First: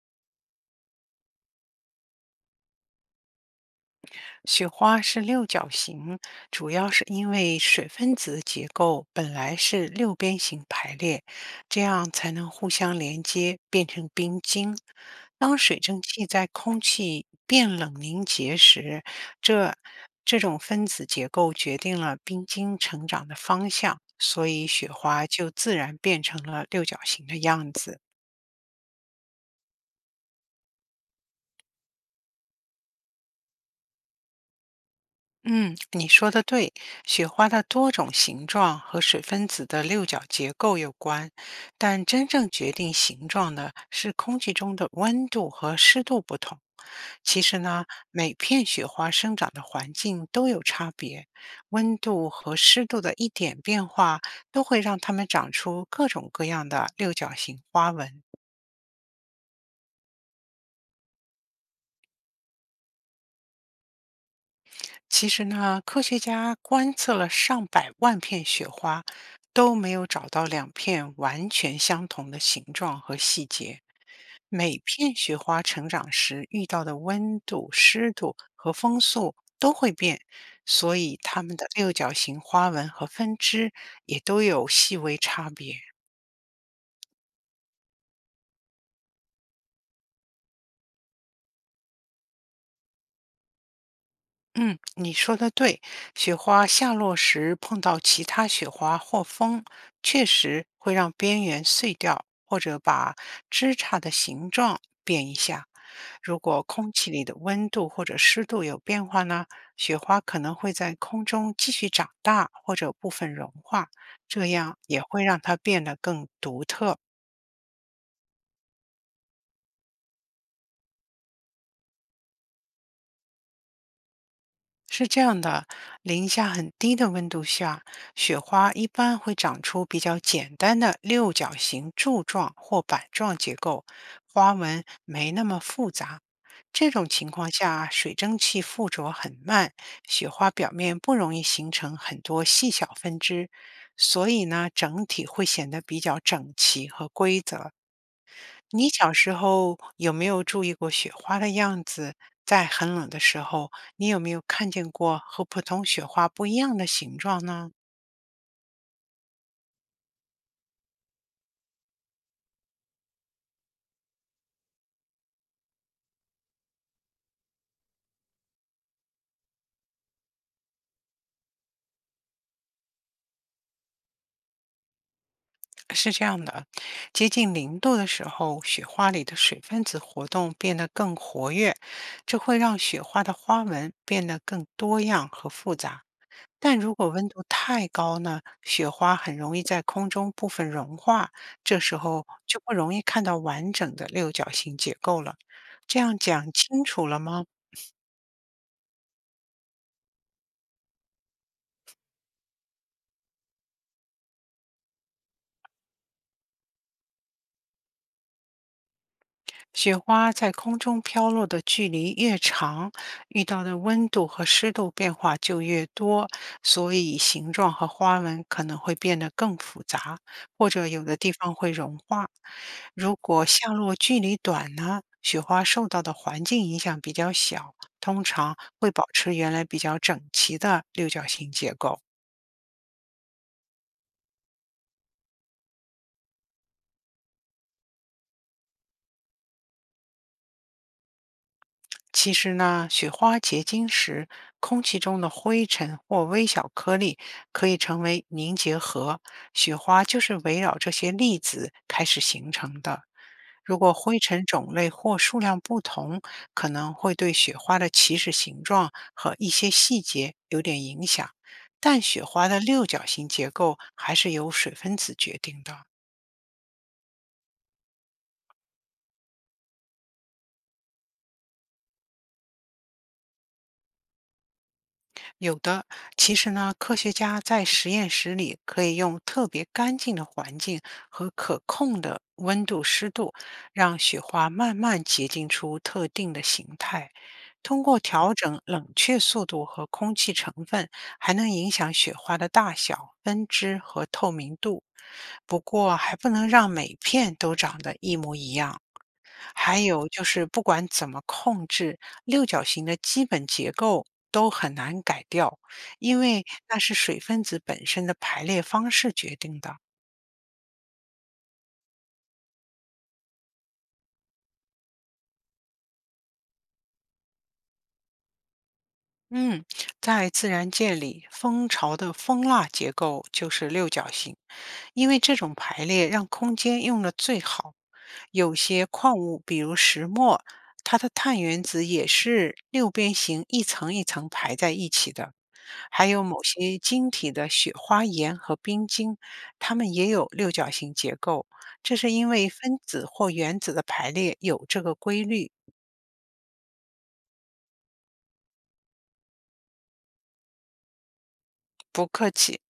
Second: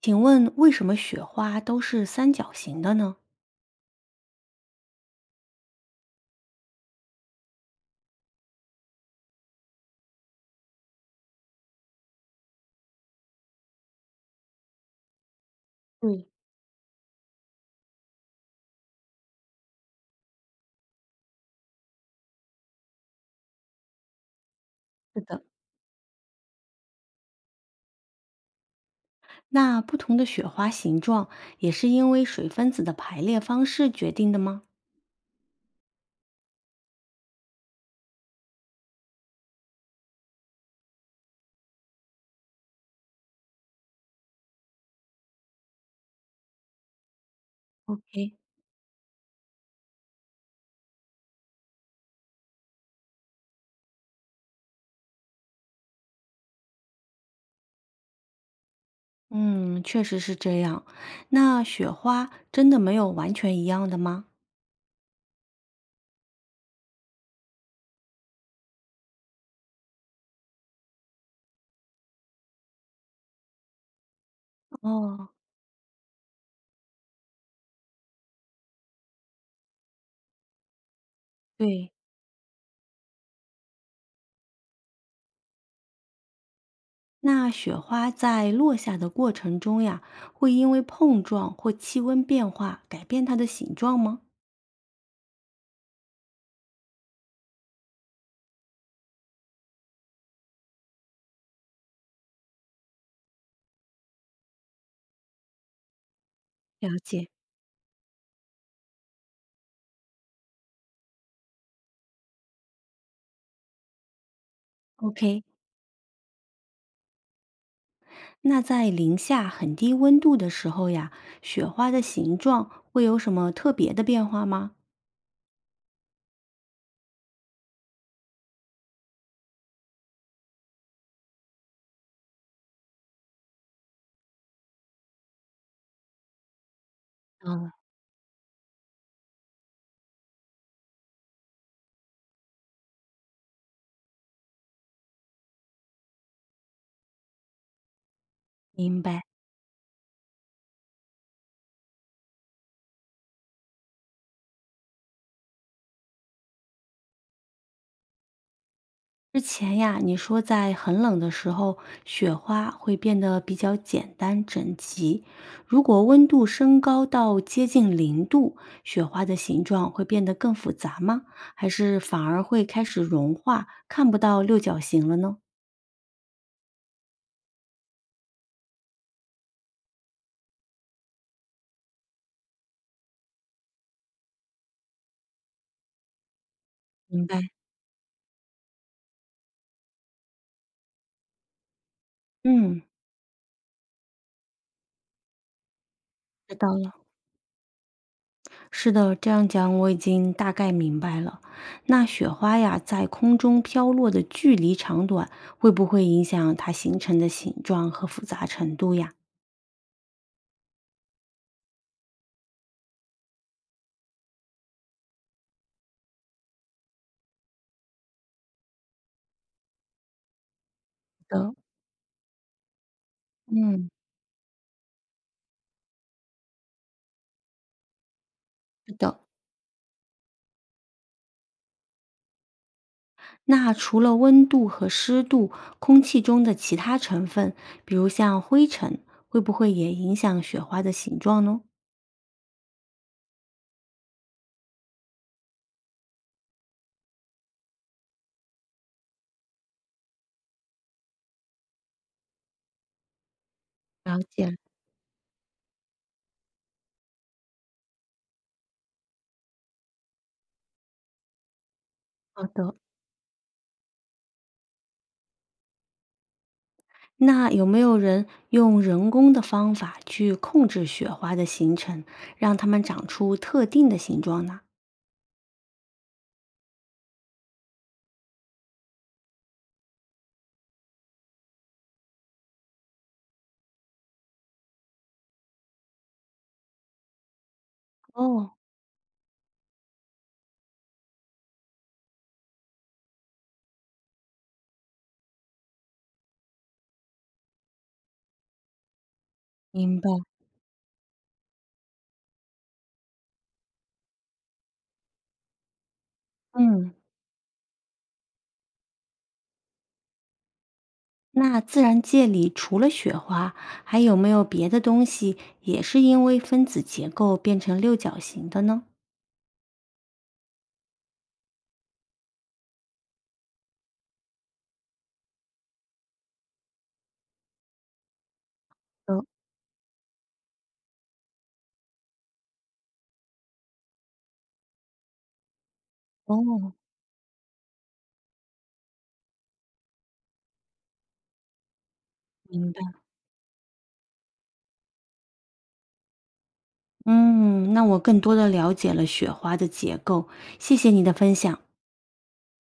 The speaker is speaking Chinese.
请问为什么雪花都是三角形的呢？雪花是六角形，主要是因为水分子结构本来是六边形排列，这样才能互相连接，变成冰晶。当水蒸嗯，气在空气变冷凝结时，这这种分子结构决定了冰晶成长的方向，所以雪是花的，就自然变成了六角形的样子。那不同的雪花形状也是因为水分子的排列方式决定的吗？嗯，你说的对，雪花的多种形状和水分子的六角结构有关，但真正决定形状的是空气中的温度和湿度不同。其实呢，每，OK。片雪花生长的环境都有差别，温度和湿度的一点变化都会让它们长出各种各样的六角形花纹。嗯，确实是这样。那雪花真的没有完全一样的吗？其实呢，科学家观测了上百万片雪花，都没有找到两片完全相同的形状和细节。每片哦，雪花成长时遇到的温度、湿度和风速都会变，所以它们的对，六角形花纹和分支也都有细微差别。那雪花在落下的过程中呀，会因为碰撞或气温变化改变它的形状吗？嗯，你说的对，雪花下落时碰到其他雪花或风，确实会让边缘碎掉，或者把枝杈的形状变一下。如果空了气里解。的温度或者湿度有变化呢，雪花可能会在空中继续长大，或者部分融化，这样也会让？OK，它变得更独特。那在零下很低温度的时候呀，雪花的形状会有什么特别的变化吗？是这样的，零下很低的温度下，雪花一般会长出比较简单的六角形柱状或板状结构，花纹没那么复杂。这种情况嗯，下，水蒸气附着很慢，雪花表面不容易形成很多细小分支，所以呢，整体会显得比较整齐和规则。你明小白。时候有没有注意过雪花的样子？在很冷的时候，你有没有看见过和普通雪花不一样的形状呢？之前呀，你说在很冷的时候，雪花会变得比较简单整齐。如果温度升高到接近零度，雪花的形状会变得更复杂吗？还是反而会开始融化，看不到六角形了呢？是这样的，接近零度的时候，雪花里的水分子活动变得更活跃，这会让雪花的花纹变得更多样和复杂。但如果明温白，度太高呢，雪花很容易在空中部分融化，这时候就不嗯，容易看到完整的六角形结构了。这样讲知道清了。楚了吗？是的，这样讲我已经大概明白了。那雪花呀，在空中飘落的距离长短，会不会影响它形成的形状和复杂程度呀？雪花在空中飘落的距离越长，遇到的温度和湿度变化就越多，所以形状和花纹可能会变得更复杂，或者有的地的。方会融化。如果下嗯，落距离短呢，雪花受到的环境影响比较小，通常会是保的。持原来比较整齐的六角形结构。那除了温度和湿度，空气中的其他成分，比如像灰尘，会不会也影响雪花的形状呢？其实呢，雪花结晶时，空气中的灰尘或微小颗粒可以成为凝结核，雪花就是围绕这些粒子开始形成的。如果了灰尘解了。种类或数量不同，可能会对雪花的起始形状和一些细节有点影响，但雪好花的的，六角形结构还是由水分子决定的。那有没有人用人工的方法去控制雪花的形成，让它们长出特定的形状呢？有的，其实呢，科学家在实验室里可以用特别干净的环境和可控的温度、湿度，让雪花慢慢结晶出特定的形态。通过调哦，整冷却速度和空气成分，还能影响雪花的大小、分支和透明度。不过，还不能让每片都长得一模一样。还明白，有就是不管怎么控制，六角形的基本结构都很难改掉，因为那是嗯，水分子本身的排列方式决定的。那自然界里除了雪花，还有没有别的东西也是因为分子结构变成六角形的呢？嗯，在自然界里，蜂巢的蜂蜡结构就是六角形，因为这种排列让空间用得最好。有些矿嗯，物，比如石墨，它的碳原子也是六边形一层一层排在一起的。还有某哦，些晶体的雪花岩和冰晶，它们也有六角形结构，这是因为明分白，子或原子的排列有这个规律。嗯，那我更多的了解了雪花的结构，谢谢你的分享。不客气。